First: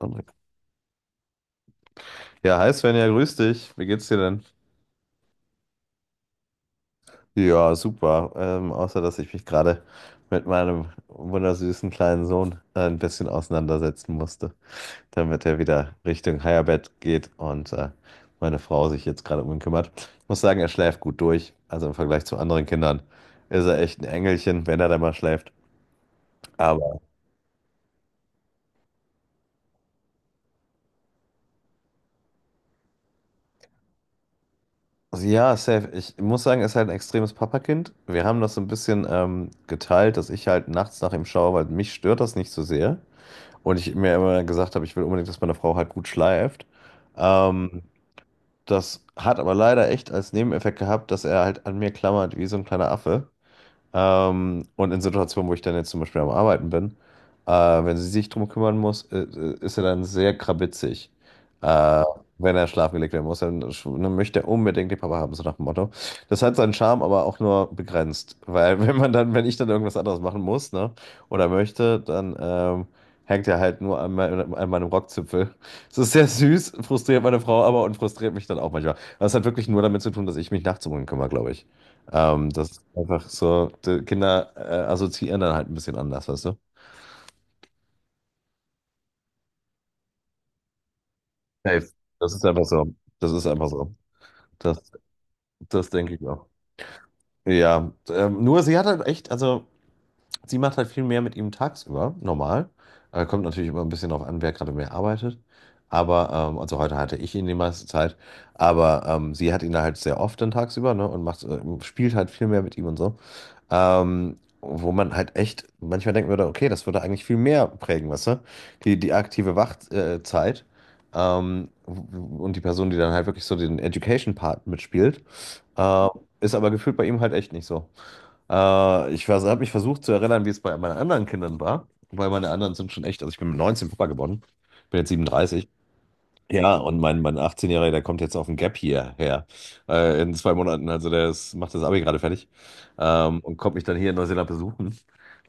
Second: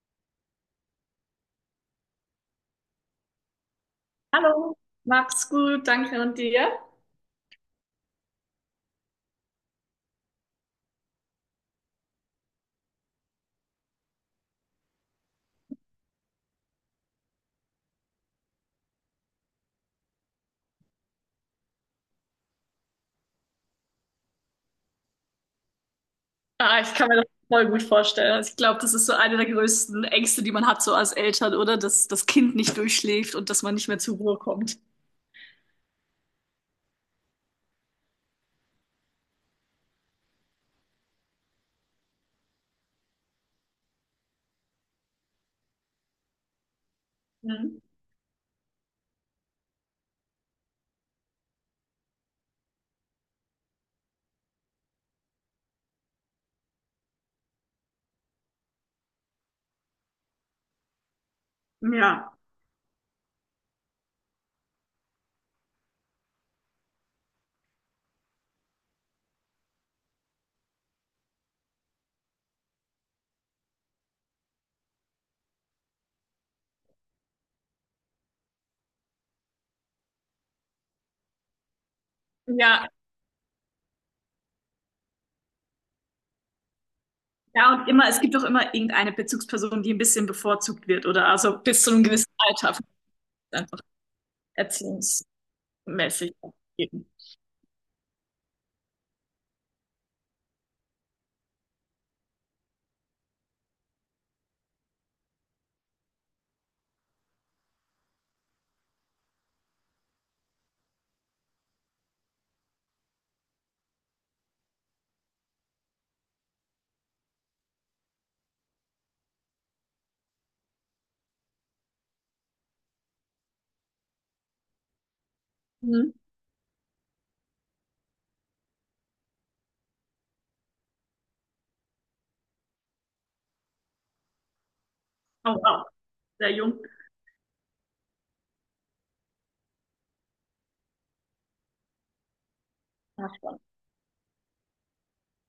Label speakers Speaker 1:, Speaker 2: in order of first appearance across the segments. Speaker 1: André. Ja, hi Svenja, grüß dich. Wie geht's dir denn?
Speaker 2: Hallo, mach's gut, danke und dir?
Speaker 1: Ja, super. Außer, dass ich mich gerade mit meinem wundersüßen kleinen Sohn ein bisschen auseinandersetzen musste, damit er wieder Richtung Higherbett geht und meine Frau sich jetzt gerade um ihn kümmert. Ich muss sagen, er schläft gut durch. Also im Vergleich zu anderen Kindern ist er echt ein Engelchen, wenn er da mal schläft.
Speaker 2: Ah, ich
Speaker 1: Aber
Speaker 2: kann mir das voll gut vorstellen. Also ich glaube, das ist so eine der größten Ängste, die man hat, so als Eltern, oder? Dass das Kind nicht durchschläft und dass man nicht mehr zur Ruhe kommt.
Speaker 1: ja, safe. Ich muss sagen, er ist halt ein extremes Papakind. Wir haben das so ein bisschen geteilt, dass ich halt nachts nach ihm schaue, weil mich stört das nicht so sehr, und ich mir immer gesagt habe, ich will unbedingt, dass meine Frau halt gut schleift.
Speaker 2: Mhm.
Speaker 1: Ähm, Das hat aber leider echt als Nebeneffekt gehabt, dass er halt an mir klammert wie so ein kleiner Affe. Und in Situationen, wo ich dann jetzt zum Beispiel am Arbeiten bin, äh, wenn sie sich drum kümmern muss, ist er dann sehr krabitzig. Äh,
Speaker 2: Ja.
Speaker 1: Wenn er schlafen gelegt werden muss, dann, dann möchte er unbedingt den Papa haben, so nach dem Motto. Das hat seinen Charme, aber auch nur begrenzt. Weil wenn man dann, wenn ich dann irgendwas anderes machen muss, ne, oder möchte, dann hängt er halt nur an, an meinem Rockzipfel. Es ist sehr süß, frustriert meine Frau aber und frustriert mich dann auch manchmal. Das hat wirklich nur damit zu tun, dass ich mich nachts um ihn kümmere, glaube ich. Das ist
Speaker 2: Ja,
Speaker 1: einfach so, die Kinder assoziieren dann halt ein bisschen anders, weißt du?
Speaker 2: ja, und immer, es gibt auch immer irgendeine Bezugsperson, die ein bisschen bevorzugt wird, oder? Also bis
Speaker 1: Safe.
Speaker 2: zu einem gewissen
Speaker 1: Das ist einfach
Speaker 2: Alter,
Speaker 1: so. Das ist einfach
Speaker 2: einfach
Speaker 1: so. Das,
Speaker 2: erziehungsmäßig.
Speaker 1: Das denke ich auch.
Speaker 2: Eben.
Speaker 1: Ja, nur sie hat halt echt, also sie macht halt viel mehr mit ihm tagsüber, normal. Kommt natürlich immer ein bisschen drauf an, wer gerade mehr arbeitet. Aber, also heute hatte ich ihn die meiste Zeit, aber sie hat ihn da halt sehr oft dann tagsüber, ne, und macht, spielt halt viel mehr mit ihm und so. Wo man halt echt manchmal denken würde, okay, das würde eigentlich viel mehr prägen, weißt du? Die, die aktive Wachzeit. Zeit, und die Person, die dann halt wirklich so den Education-Part mitspielt, äh,
Speaker 2: Mhm.
Speaker 1: ist aber gefühlt bei ihm halt echt nicht so. Ich habe mich versucht zu erinnern, wie es bei meinen anderen Kindern war, weil meine anderen sind schon echt, also ich bin mit 19 Papa geworden, bin jetzt
Speaker 2: Oh,
Speaker 1: 37.
Speaker 2: wow, sehr
Speaker 1: Ja,
Speaker 2: jung.
Speaker 1: und mein 18-Jähriger, der kommt jetzt auf ein Gap hierher, in 2 Monaten. Also der ist, macht das Abi gerade fertig,
Speaker 2: Ja,
Speaker 1: und
Speaker 2: spannend.
Speaker 1: kommt mich dann hier in Neuseeland besuchen.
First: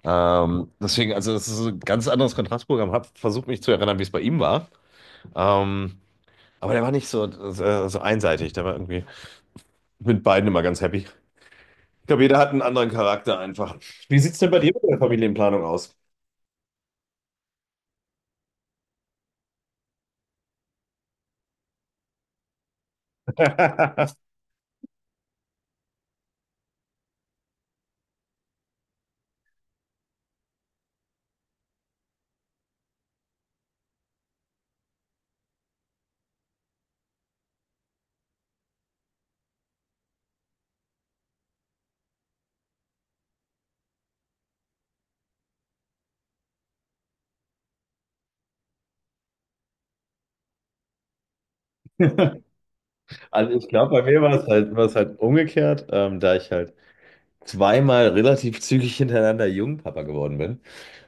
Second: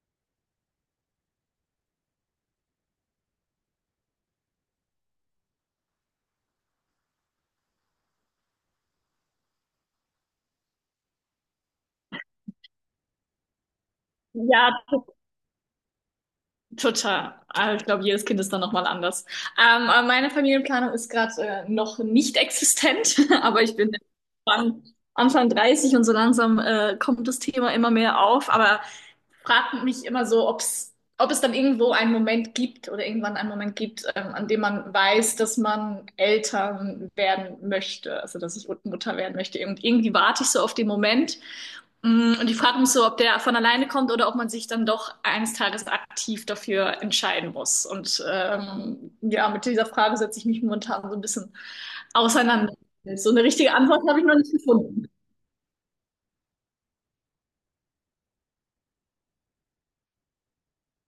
Speaker 1: Deswegen, also das ist so ein ganz anderes Kontrastprogramm. Hab versucht mich zu erinnern, wie es bei ihm war. Ähm, aber der war nicht so, so, so einseitig. Der war irgendwie mit beiden immer ganz happy. Ich glaube, jeder hat einen anderen Charakter einfach. Wie sieht's denn bei dir mit
Speaker 2: Ja,
Speaker 1: der Familienplanung aus?
Speaker 2: total. Aber ich glaube, jedes Kind ist dann nochmal anders. Aber meine Familienplanung ist gerade noch nicht existent, aber ich bin Anfang, Anfang 30 und so langsam kommt das Thema immer mehr auf. Aber frage mich immer so, ob es dann irgendwo einen Moment gibt oder irgendwann einen Moment gibt, an dem man weiß, dass man Eltern werden möchte, also dass ich Mutter werden möchte. Und irgendwie warte ich so auf den Moment. Und ich frage mich so, ob der von alleine kommt oder ob man sich dann doch eines Tages aktiv dafür entscheiden muss. Und ja, mit dieser Frage setze ich mich momentan so ein bisschen auseinander. So eine
Speaker 1: Also ich
Speaker 2: richtige
Speaker 1: glaube, bei
Speaker 2: Antwort habe
Speaker 1: mir
Speaker 2: ich noch nicht
Speaker 1: war es
Speaker 2: gefunden.
Speaker 1: halt umgekehrt, da ich halt zweimal relativ zügig hintereinander Jungpapa geworden bin.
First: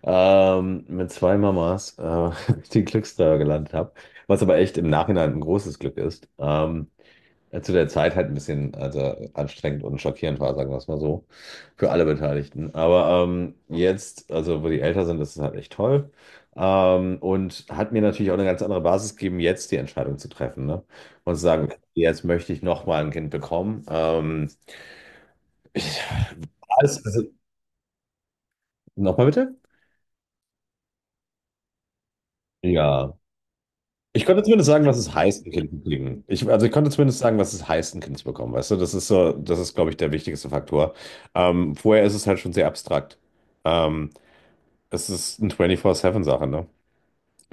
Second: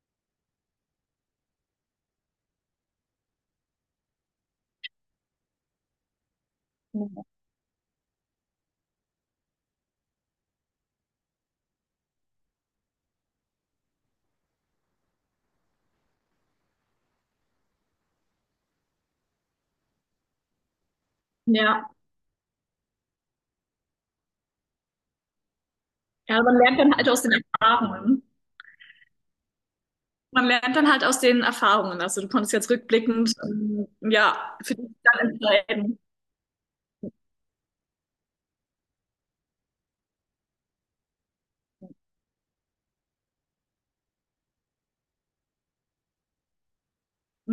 Speaker 1: Mit 2 Mamas den Glückstreffer gelandet habe. Was aber echt im Nachhinein ein großes Glück ist. Zu der Zeit halt ein bisschen, also anstrengend und schockierend war, sagen wir es mal so, für alle Beteiligten. Aber jetzt, also wo die älter sind, ist es halt echt toll. Und hat mir natürlich auch eine ganz andere Basis gegeben, jetzt die Entscheidung zu treffen, ne? Und zu sagen, okay,
Speaker 2: Ja,
Speaker 1: jetzt möchte ich nochmal ein Kind bekommen. Ich,
Speaker 2: ja, man lernt dann
Speaker 1: alles,
Speaker 2: halt
Speaker 1: also,
Speaker 2: aus den Erfahrungen.
Speaker 1: nochmal bitte?
Speaker 2: Man lernt dann halt aus den Erfahrungen. Also du konntest jetzt
Speaker 1: Ja.
Speaker 2: rückblickend,
Speaker 1: Ich konnte
Speaker 2: ja,
Speaker 1: zumindest
Speaker 2: für
Speaker 1: sagen,
Speaker 2: dich
Speaker 1: was es
Speaker 2: dann
Speaker 1: heißt, ein Kind zu
Speaker 2: entscheiden.
Speaker 1: kriegen. Ich, also ich konnte zumindest sagen, was es heißt, ein Kind zu bekommen. Weißt du, das ist so, das ist, glaube ich, der wichtigste Faktor. Vorher ist es halt schon sehr abstrakt. Ähm, Es ist eine 24-7-Sache, ne?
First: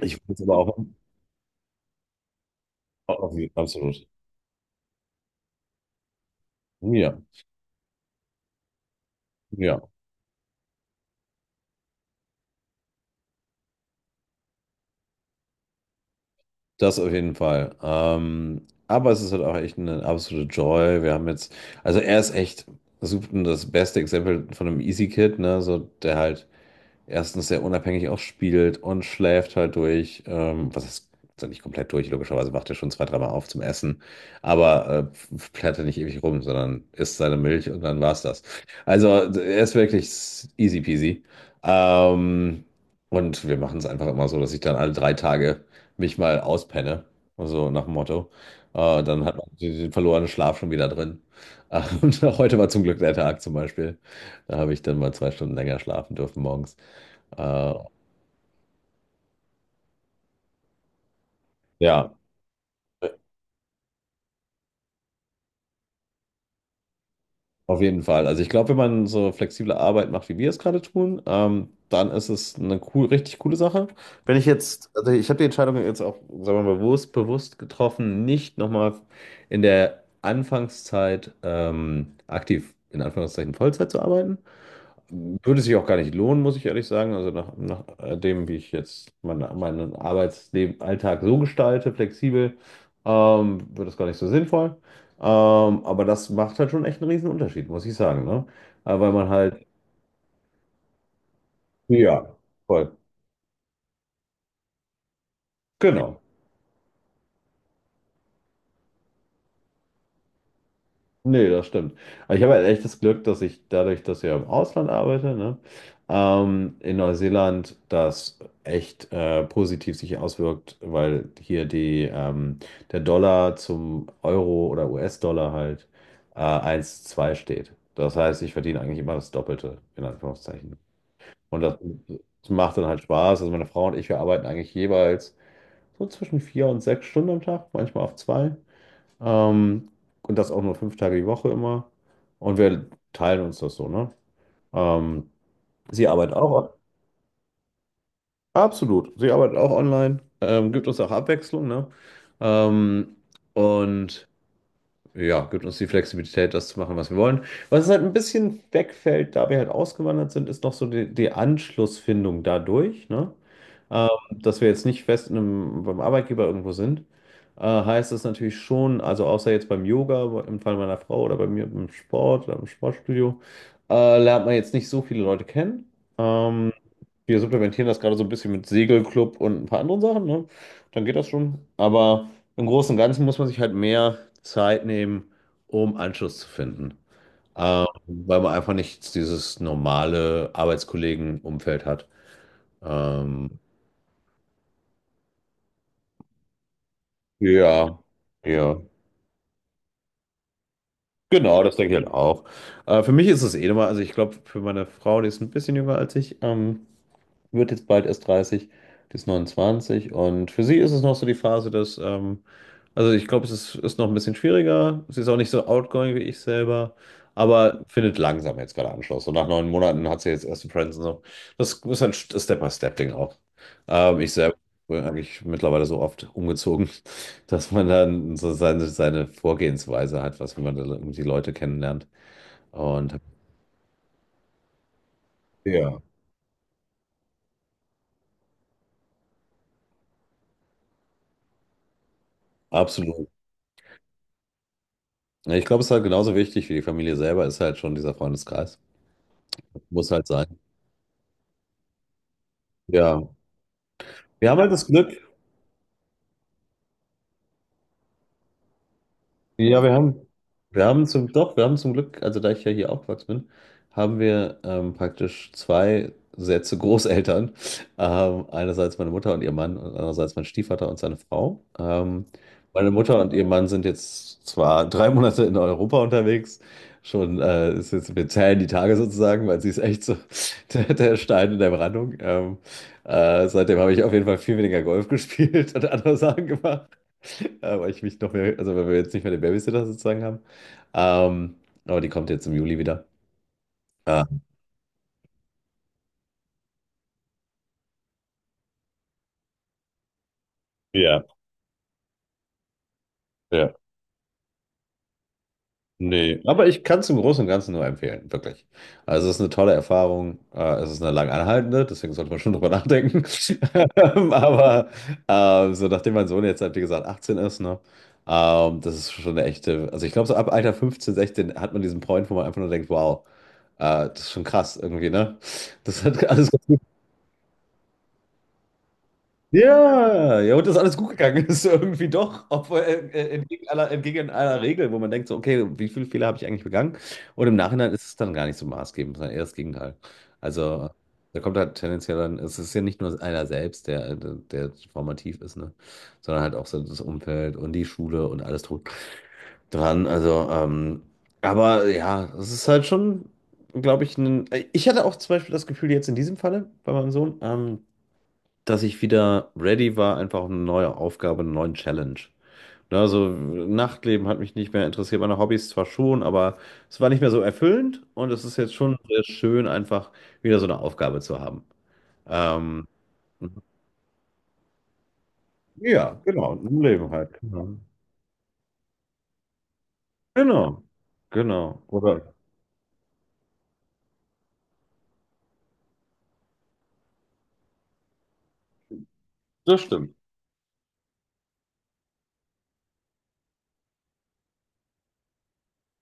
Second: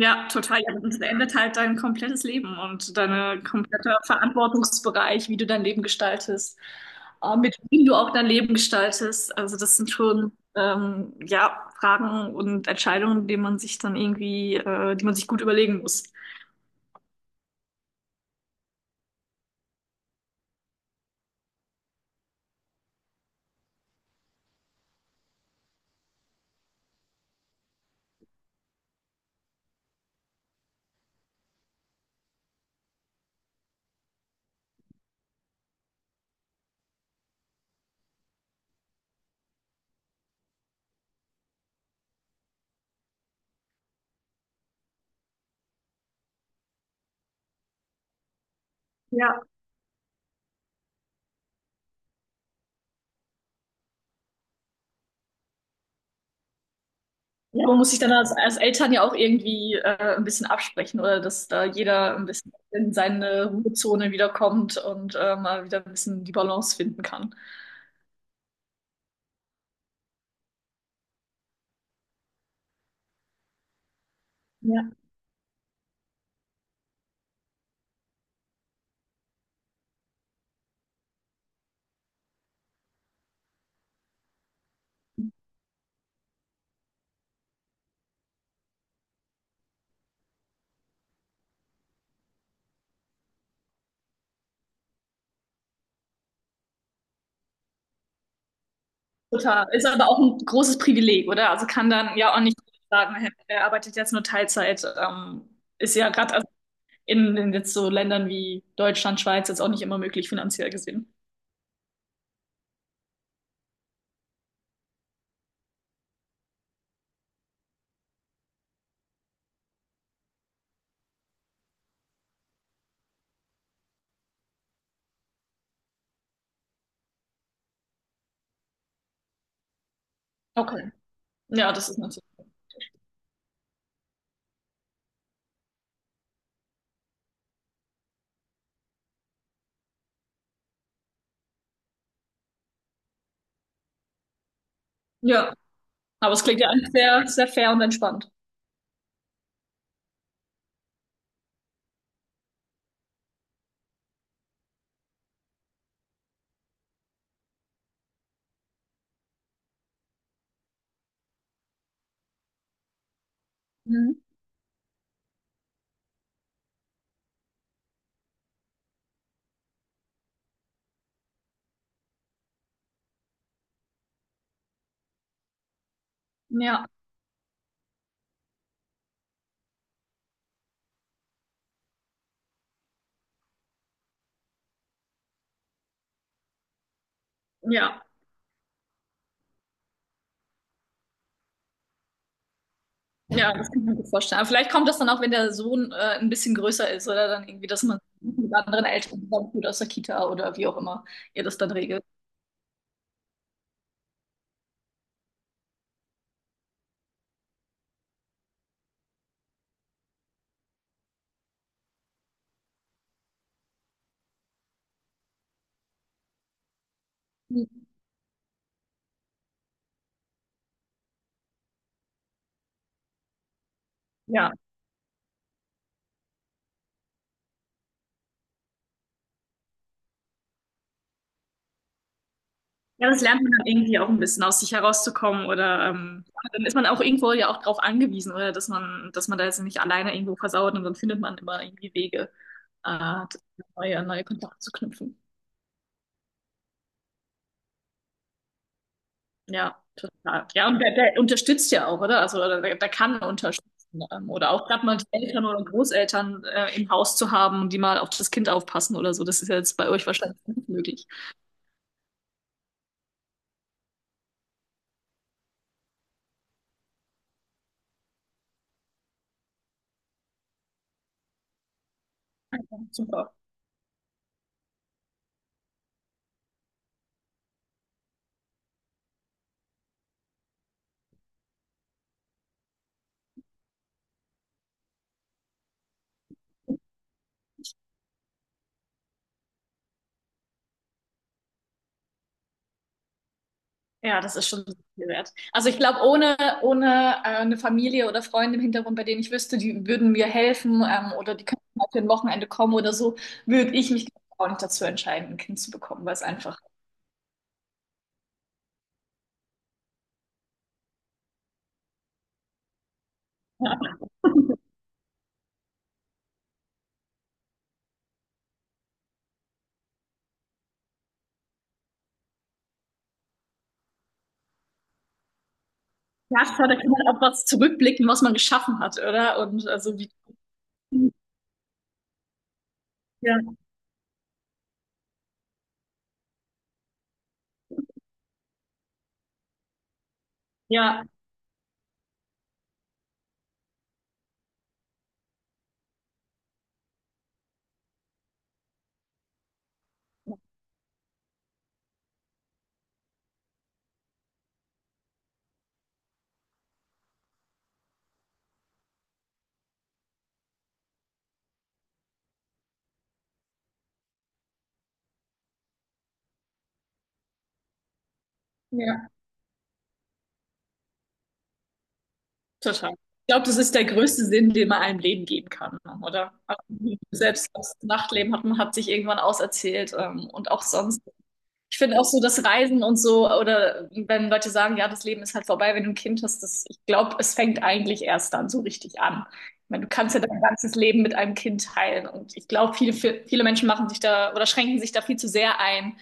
Speaker 1: Ich finde es aber
Speaker 2: total. Ja,
Speaker 1: auch,
Speaker 2: das verändert halt dein komplettes Leben und
Speaker 1: auch
Speaker 2: deine komplette
Speaker 1: absolut.
Speaker 2: Verantwortungsbereich, wie du dein Leben gestaltest,
Speaker 1: Ja,
Speaker 2: mit wem du auch dein Leben gestaltest. Also das
Speaker 1: ja,
Speaker 2: sind schon ja Fragen und Entscheidungen, die man sich dann irgendwie, die man sich gut überlegen muss.
Speaker 1: das auf jeden Fall. Aber es ist halt auch echt eine absolute Joy. Wir haben jetzt, also er ist echt super, das beste Exempel von einem Easy Kid, ne? So, der halt erstens sehr unabhängig auch spielt und schläft halt durch. Was ist, also nicht komplett durch, logischerweise wacht er schon zwei, dreimal auf zum Essen, aber plärt er nicht ewig rum, sondern isst seine Milch und dann war's das. Also er ist wirklich easy peasy. Ähm, und wir machen es einfach immer so, dass ich dann alle 3 Tage mich mal auspenne, also nach dem Motto. Dann hat
Speaker 2: Ja.
Speaker 1: man den verlorenen Schlaf schon wieder drin. Und heute war zum Glück der Tag zum Beispiel. Da habe ich dann mal 2 Stunden länger schlafen dürfen morgens.
Speaker 2: Ja,
Speaker 1: Äh,
Speaker 2: man muss sich dann als Eltern ja auch irgendwie ein bisschen absprechen oder dass da
Speaker 1: ja,
Speaker 2: jeder ein bisschen in seine Ruhezone wiederkommt und mal wieder ein bisschen die Balance finden kann.
Speaker 1: auf jeden Fall. Also ich glaube, wenn man so flexible Arbeit macht, wie wir es gerade tun, dann ist es eine cool, richtig coole Sache. Wenn ich jetzt,
Speaker 2: Ja.
Speaker 1: also ich habe die Entscheidung jetzt auch, sagen wir mal, bewusst, bewusst getroffen, nicht nochmal in der Anfangszeit aktiv in Anführungszeichen Vollzeit zu arbeiten. Würde sich auch gar nicht lohnen, muss ich ehrlich sagen. Also nach, nach dem, wie ich jetzt meine, meinen Arbeitsleben, Alltag so gestalte, flexibel, wird das gar nicht so sinnvoll. Ähm, aber das macht halt schon echt einen riesen Unterschied, muss ich sagen, ne? Weil man halt,
Speaker 2: Total. Ist aber auch ein großes Privileg, oder? Also kann dann
Speaker 1: ja,
Speaker 2: ja auch nicht
Speaker 1: voll,
Speaker 2: sagen, hey, er arbeitet jetzt nur Teilzeit. Ist ja
Speaker 1: genau.
Speaker 2: gerade in jetzt so Ländern wie Deutschland, Schweiz jetzt auch nicht immer möglich finanziell gesehen.
Speaker 1: Nee, das stimmt. Aber ich habe halt echt das Glück, dass ich dadurch, dass ich ja im Ausland arbeite, ne, in Neuseeland das echt positiv sich auswirkt, weil hier die, der Dollar zum Euro oder US-Dollar halt 1,2 steht. Das heißt, ich verdiene eigentlich immer das Doppelte, in Anführungszeichen.
Speaker 2: Okay.
Speaker 1: Und
Speaker 2: Ja, das ist natürlich.
Speaker 1: das macht dann halt Spaß. Also meine Frau und ich, wir arbeiten eigentlich jeweils so zwischen 4 und 6 Stunden am Tag, manchmal auf zwei. Ähm, und das auch nur 5 Tage die Woche immer. Und wir teilen uns das so, ne? Ähm,
Speaker 2: Ja,
Speaker 1: Sie
Speaker 2: aber
Speaker 1: arbeitet
Speaker 2: es klingt ja
Speaker 1: auch,
Speaker 2: eigentlich sehr fair und entspannt.
Speaker 1: absolut. Sie arbeitet auch online, gibt uns auch Abwechslung, ne? Ähm, und ja, gibt uns die Flexibilität, das zu machen, was wir wollen. Was halt ein bisschen wegfällt, da wir halt ausgewandert sind, ist noch so die, die Anschlussfindung dadurch, ne?
Speaker 2: Mhm.
Speaker 1: Dass wir jetzt nicht fest in einem, beim Arbeitgeber irgendwo sind, heißt das natürlich schon, also außer jetzt beim Yoga, im Fall meiner Frau oder bei mir im Sport oder im Sportstudio, lernt man jetzt nicht so viele Leute kennen. Ähm,
Speaker 2: Ja,
Speaker 1: Wir supplementieren das gerade so ein bisschen mit Segelclub und ein paar anderen Sachen, ne? Dann geht das schon. Aber im Großen und Ganzen muss man sich halt mehr Zeit nehmen, um Anschluss zu finden.
Speaker 2: ja.
Speaker 1: Weil man einfach nicht dieses normale Arbeitskollegenumfeld hat.
Speaker 2: Ja,
Speaker 1: Ähm,
Speaker 2: das kann ich mir gut vorstellen. Aber vielleicht kommt das dann auch, wenn der Sohn ein bisschen größer ist oder dann irgendwie, dass
Speaker 1: ja,
Speaker 2: man mit
Speaker 1: ja.
Speaker 2: anderen Eltern zusammentut aus der Kita oder wie auch immer ihr das
Speaker 1: Genau,
Speaker 2: dann
Speaker 1: das denke ich
Speaker 2: regelt.
Speaker 1: halt auch. Für mich ist es eh nochmal, also ich glaube, für meine Frau, die ist ein bisschen jünger als ich, wird jetzt bald erst 30, die ist 29 und für sie ist es noch so die Phase, dass, also ich glaube, es ist, ist noch ein bisschen schwieriger. Sie ist auch nicht so outgoing wie ich selber, aber findet langsam jetzt gerade Anschluss. Und nach 9 Monaten hat sie jetzt erste Friends und so. Das ist halt ein Step-by-Step-Ding auch. Ich
Speaker 2: Ja.
Speaker 1: selber bin eigentlich mittlerweile so oft umgezogen, dass man dann so seine, seine Vorgehensweise hat, was wenn man da irgendwie die Leute kennenlernt.
Speaker 2: Ja,
Speaker 1: Und
Speaker 2: das lernt man dann irgendwie auch ein bisschen aus sich herauszukommen oder
Speaker 1: ja,
Speaker 2: ja, dann ist man auch irgendwo ja auch drauf angewiesen, oder dass man da jetzt nicht alleine irgendwo versauert und dann findet man immer irgendwie Wege, äh,
Speaker 1: absolut.
Speaker 2: neue Kontakte zu knüpfen.
Speaker 1: Ja, ich glaube, es ist halt genauso wichtig wie die Familie selber, ist halt schon dieser Freundeskreis.
Speaker 2: Ja,
Speaker 1: Muss halt
Speaker 2: total.
Speaker 1: sein.
Speaker 2: Ja, und der unterstützt ja auch, oder? Also oder der kann
Speaker 1: Ja.
Speaker 2: unterstützen.
Speaker 1: Wir
Speaker 2: Oder
Speaker 1: haben
Speaker 2: auch
Speaker 1: halt
Speaker 2: gerade
Speaker 1: das
Speaker 2: mal die
Speaker 1: Glück,
Speaker 2: Eltern oder Großeltern im Haus zu haben, die mal auf das Kind aufpassen oder so. Das ist ja jetzt
Speaker 1: ja,
Speaker 2: bei euch wahrscheinlich nicht
Speaker 1: wir haben
Speaker 2: möglich.
Speaker 1: zum, doch, wir haben zum Glück, also da ich ja hier aufgewachsen bin, haben wir praktisch zwei Sätze Großeltern. Einerseits meine Mutter und ihr Mann und andererseits mein Stiefvater und seine Frau.
Speaker 2: Ja,
Speaker 1: Meine Mutter
Speaker 2: super.
Speaker 1: und ihr Mann sind jetzt zwar 3 Monate in Europa unterwegs, schon ist jetzt, wir zählen die Tage sozusagen, weil sie ist echt so der, der Stein in der Brandung. Seitdem habe ich auf jeden Fall viel weniger Golf gespielt und andere Sachen gemacht. Weil ich mich noch mehr, also weil wir jetzt nicht mehr den Babysitter sozusagen haben. Ähm, aber die kommt jetzt im Juli wieder.
Speaker 2: Ja,
Speaker 1: Ah,
Speaker 2: das ist schon viel wert. Also ich glaube, ohne eine Familie oder Freunde im Hintergrund, bei denen ich wüsste, die würden mir helfen
Speaker 1: ja,
Speaker 2: oder die könnten mal für ein Wochenende kommen oder so, würde
Speaker 1: ja.
Speaker 2: ich mich auch nicht dazu entscheiden, ein Kind zu bekommen, weil es
Speaker 1: Nee,
Speaker 2: einfach.
Speaker 1: aber ich kann es im Großen und Ganzen nur empfehlen, wirklich. Also es ist eine tolle Erfahrung, es ist eine lang anhaltende, deswegen sollte man schon drüber nachdenken.
Speaker 2: Ja,
Speaker 1: Aber so nachdem mein Sohn jetzt halt, wie gesagt, 18 ist, ne, das ist schon eine echte, also ich glaube, so ab Alter 15, 16 hat man diesen Point, wo man einfach nur denkt, wow, das ist schon krass irgendwie, ne? Das hat alles,
Speaker 2: klar, da kann man auch was zurückblicken, was man geschaffen hat, oder? Und also wie
Speaker 1: ja, ja, und das ist alles gut gegangen. Das ist irgendwie doch, obwohl
Speaker 2: ja,
Speaker 1: entgegen aller Regel, wo man denkt so, okay, wie viele Fehler habe ich eigentlich begangen? Und im Nachhinein ist es dann gar nicht so maßgebend, sondern eher das Gegenteil. Also
Speaker 2: ja,
Speaker 1: da kommt halt tendenziell dann, es ist ja nicht nur einer selbst, der, der formativ ist, ne? Sondern halt auch so das Umfeld und die Schule und alles drum dran. Also, aber ja, es ist halt schon, glaube ich, ein, ich hatte auch zum Beispiel das Gefühl jetzt in diesem Falle bei meinem Sohn, dass ich wieder ready war, einfach auf eine neue Aufgabe, eine neue Challenge. Ne, also Nachtleben hat mich nicht mehr interessiert, meine Hobbys zwar schon, aber es war nicht mehr so erfüllend und es ist jetzt schon
Speaker 2: ja,
Speaker 1: sehr schön, einfach wieder so eine Aufgabe zu haben. Ähm,
Speaker 2: total. Ich glaube, das ist der größte Sinn, den man einem Leben geben kann,
Speaker 1: ja,
Speaker 2: oder?
Speaker 1: genau,
Speaker 2: Also,
Speaker 1: im Leben halt.
Speaker 2: selbst das
Speaker 1: Genau,
Speaker 2: Nachtleben hat man hat sich irgendwann auserzählt, und auch
Speaker 1: genau,
Speaker 2: sonst. Ich
Speaker 1: genau.
Speaker 2: finde auch so
Speaker 1: Oder?
Speaker 2: das Reisen und so, oder wenn Leute sagen, ja, das Leben ist halt vorbei, wenn du ein Kind hast, das, ich glaube, es fängt eigentlich erst dann so richtig an. Ich
Speaker 1: Das
Speaker 2: meine, du kannst
Speaker 1: stimmt.
Speaker 2: ja dein ganzes Leben mit einem Kind teilen. Und ich glaube, viele Menschen machen sich da oder schränken sich da viel zu sehr ein,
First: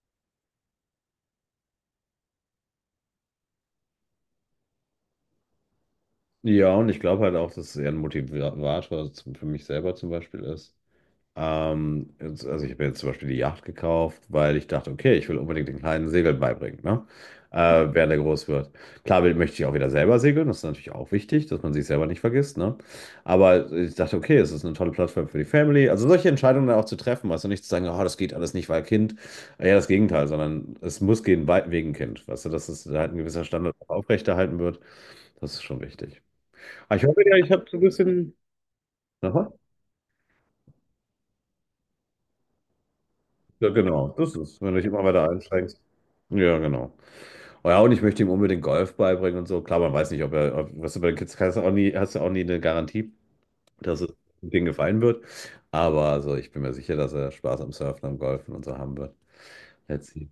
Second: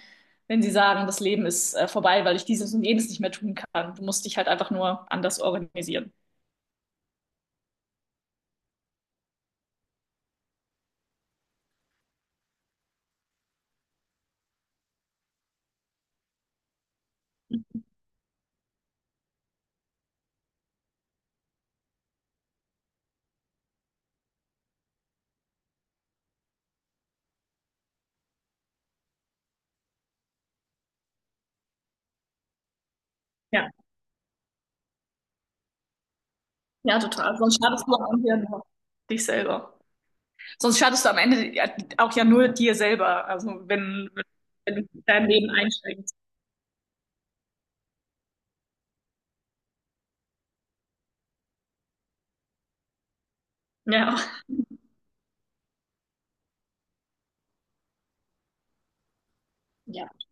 Speaker 2: wenn sie sagen, das Leben ist vorbei, weil ich dieses und jenes nicht mehr tun kann. Du musst dich halt einfach nur anders organisieren.
Speaker 1: Ja, und ich glaube halt auch, dass es eher ein Motivator zum- für mich selber zum Beispiel ist. Jetzt- also ich habe jetzt zum Beispiel die Yacht gekauft, weil ich dachte, okay, ich will unbedingt den kleinen Segeln beibringen, ne? Mhm, während er groß wird. Klar will, möchte ich auch wieder selber segeln, das ist natürlich auch wichtig, dass man sich selber nicht vergisst, ne? Aber ich dachte, okay, es ist eine tolle Plattform für die Family. Also solche Entscheidungen dann auch zu treffen, weißt du, nicht zu sagen, oh, das geht alles nicht, weil Kind. Ja, das Gegenteil, sondern es muss gehen wegen Kind, weißt du, dass es halt ein gewisser
Speaker 2: Ja,
Speaker 1: Standard auch aufrechterhalten wird, das ist schon wichtig. Aber
Speaker 2: ja,
Speaker 1: ich hoffe ja,
Speaker 2: total.
Speaker 1: ich
Speaker 2: Sonst
Speaker 1: habe so ein
Speaker 2: schadest du am
Speaker 1: bisschen...
Speaker 2: Ende nur dich
Speaker 1: Aha.
Speaker 2: selber. Sonst schadest du am Ende ja auch ja nur dir selber, also
Speaker 1: Ja, genau,
Speaker 2: wenn,
Speaker 1: das ist, wenn
Speaker 2: wenn
Speaker 1: du dich
Speaker 2: du
Speaker 1: immer
Speaker 2: dein
Speaker 1: weiter
Speaker 2: Leben
Speaker 1: einschränkst.
Speaker 2: einschränkst.
Speaker 1: Ja, genau. Oh ja, und ich möchte ihm unbedingt Golf beibringen und so. Klar, man weiß nicht, ob er, ob, was du bei den Kids kannst, du auch nie, hast du auch nie eine Garantie, dass es
Speaker 2: Ja.
Speaker 1: denen gefallen wird. Aber also ich bin mir sicher, dass er Spaß am Surfen, am Golfen und so haben wird. Let's
Speaker 2: Ja,
Speaker 1: see.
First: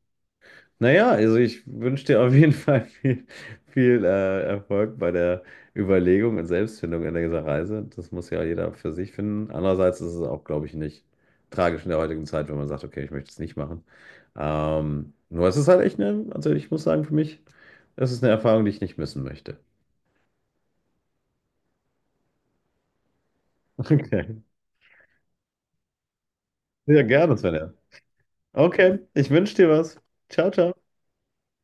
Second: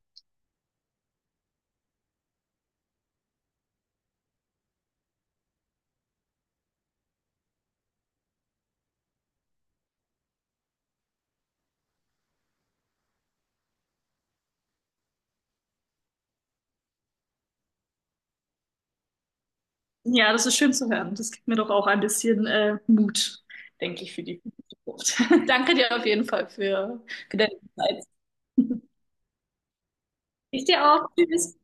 Speaker 1: Naja, also ich wünsche dir auf jeden Fall viel, viel Erfolg bei der Überlegung und Selbstfindung in dieser Reise. Das muss ja jeder für sich finden. Andererseits ist es auch, glaube ich, nicht tragisch in der heutigen Zeit, wenn man sagt, okay, ich möchte es nicht machen. Nur es ist halt echt eine, also ich muss sagen, für mich, es ist eine Erfahrung, die ich nicht missen möchte.
Speaker 2: ja, das ist schön zu hören. Das gibt mir doch auch ein bisschen Mut, denke ich, für
Speaker 1: Okay.
Speaker 2: die Zukunft. Danke dir auf jeden Fall
Speaker 1: Ja, gerne,
Speaker 2: für deine
Speaker 1: Svenja.
Speaker 2: Zeit.
Speaker 1: Okay, ich wünsche dir was. Ciao,
Speaker 2: Ich
Speaker 1: ciao.
Speaker 2: dir auch. Tschüss.